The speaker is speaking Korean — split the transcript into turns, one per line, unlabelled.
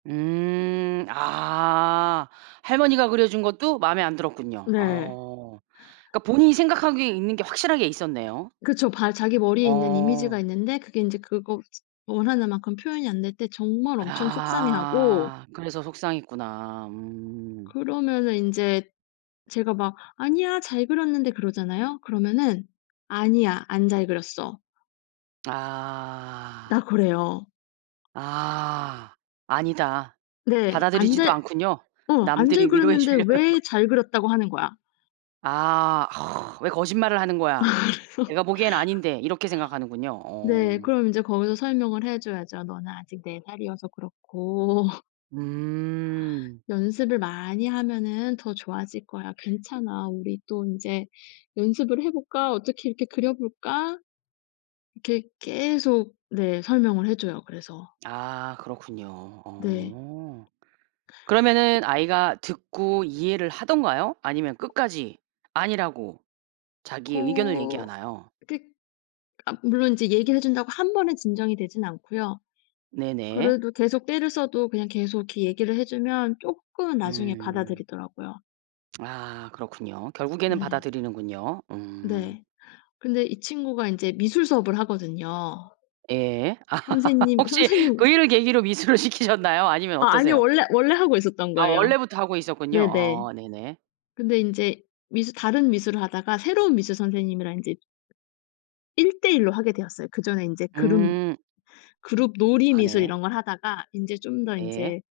음. 아 할머니가 그려준 것도 마음에 안 들었군요.
네.
어. 그러니까 본인이 생각하기에 있는 게 확실하게 있었네요.
그쵸. 발 자기 머리에 있는 이미지가
어.
있는데 그게 인제 그거 원하는 만큼 표현이 안 될 때 정말 엄청 속상해하고
아 그래서 속상했구나. 음.
그러면은 인제 제가 막 "아니야, 잘 그렸는데." 그러잖아요. 그러면은 "아니야, 안 잘 그렸어."
아.
나 그래요.
아. "아니다."
네. 안
받아들이지도
잘
않군요.
어, "안 잘
남들이 위로해
그렸는데
주려는 거.
왜 잘 그렸다고 하는 거야?"
아. '왜 거짓말을 하는
아
거야.
그래서
내가 보기엔 아닌데.' 이렇게 생각하는군요.
네,
어.
그럼 이제 거기서 설명을 해 줘야죠. "너는 아직 4 살이어서 그렇고"
음.
"연습을 많이 하면은 더 좋아질 거야. 괜찮아. 우리 또 인제 연습을 해 볼까? 어떻게 이렇게 그려 볼까?" 이렇게 계속 네 설명을 해 줘요, 그래서.
아 그렇군요.
네.
어.
그
그러면은 아이가 듣고 이해를 하던가요? 아니면
어.
끝까지 아니라고 자기의 의견을
어
얘기하나요?
그 아 물론 이제 얘기를 해 준다고 1 번에 진정이 되진 않고요.
네네.
그래도 계속 떼를 써도 그냥 계속 이렇게 얘기를 해 주면 쪼끔 나중에
음.
받아들이더라고요.
아 그렇군요. 결국에는
네.
받아들이는군요. 음.
네. 근데 이 친구가 인제 미술 수업을 하거든요.
예.
선생님
혹시 그
선생님
일을 계기로 미술을 시키셨나요? 아니면
아 아니요.
어떠세요?
원래 원래 하고 있었던
아
거예요.
원래부터 하고 있었군요.
네네.
아 네네.
근데 인제 미술 다른 미술을 하다가 새로운 미술 선생님이랑 인제 1 대1로 하게 되었어요. 그 전엔 인제 그룹
음.
그룹 놀이
아
미술
네.
이런 걸 하다가 인제 좀 더
예.
인제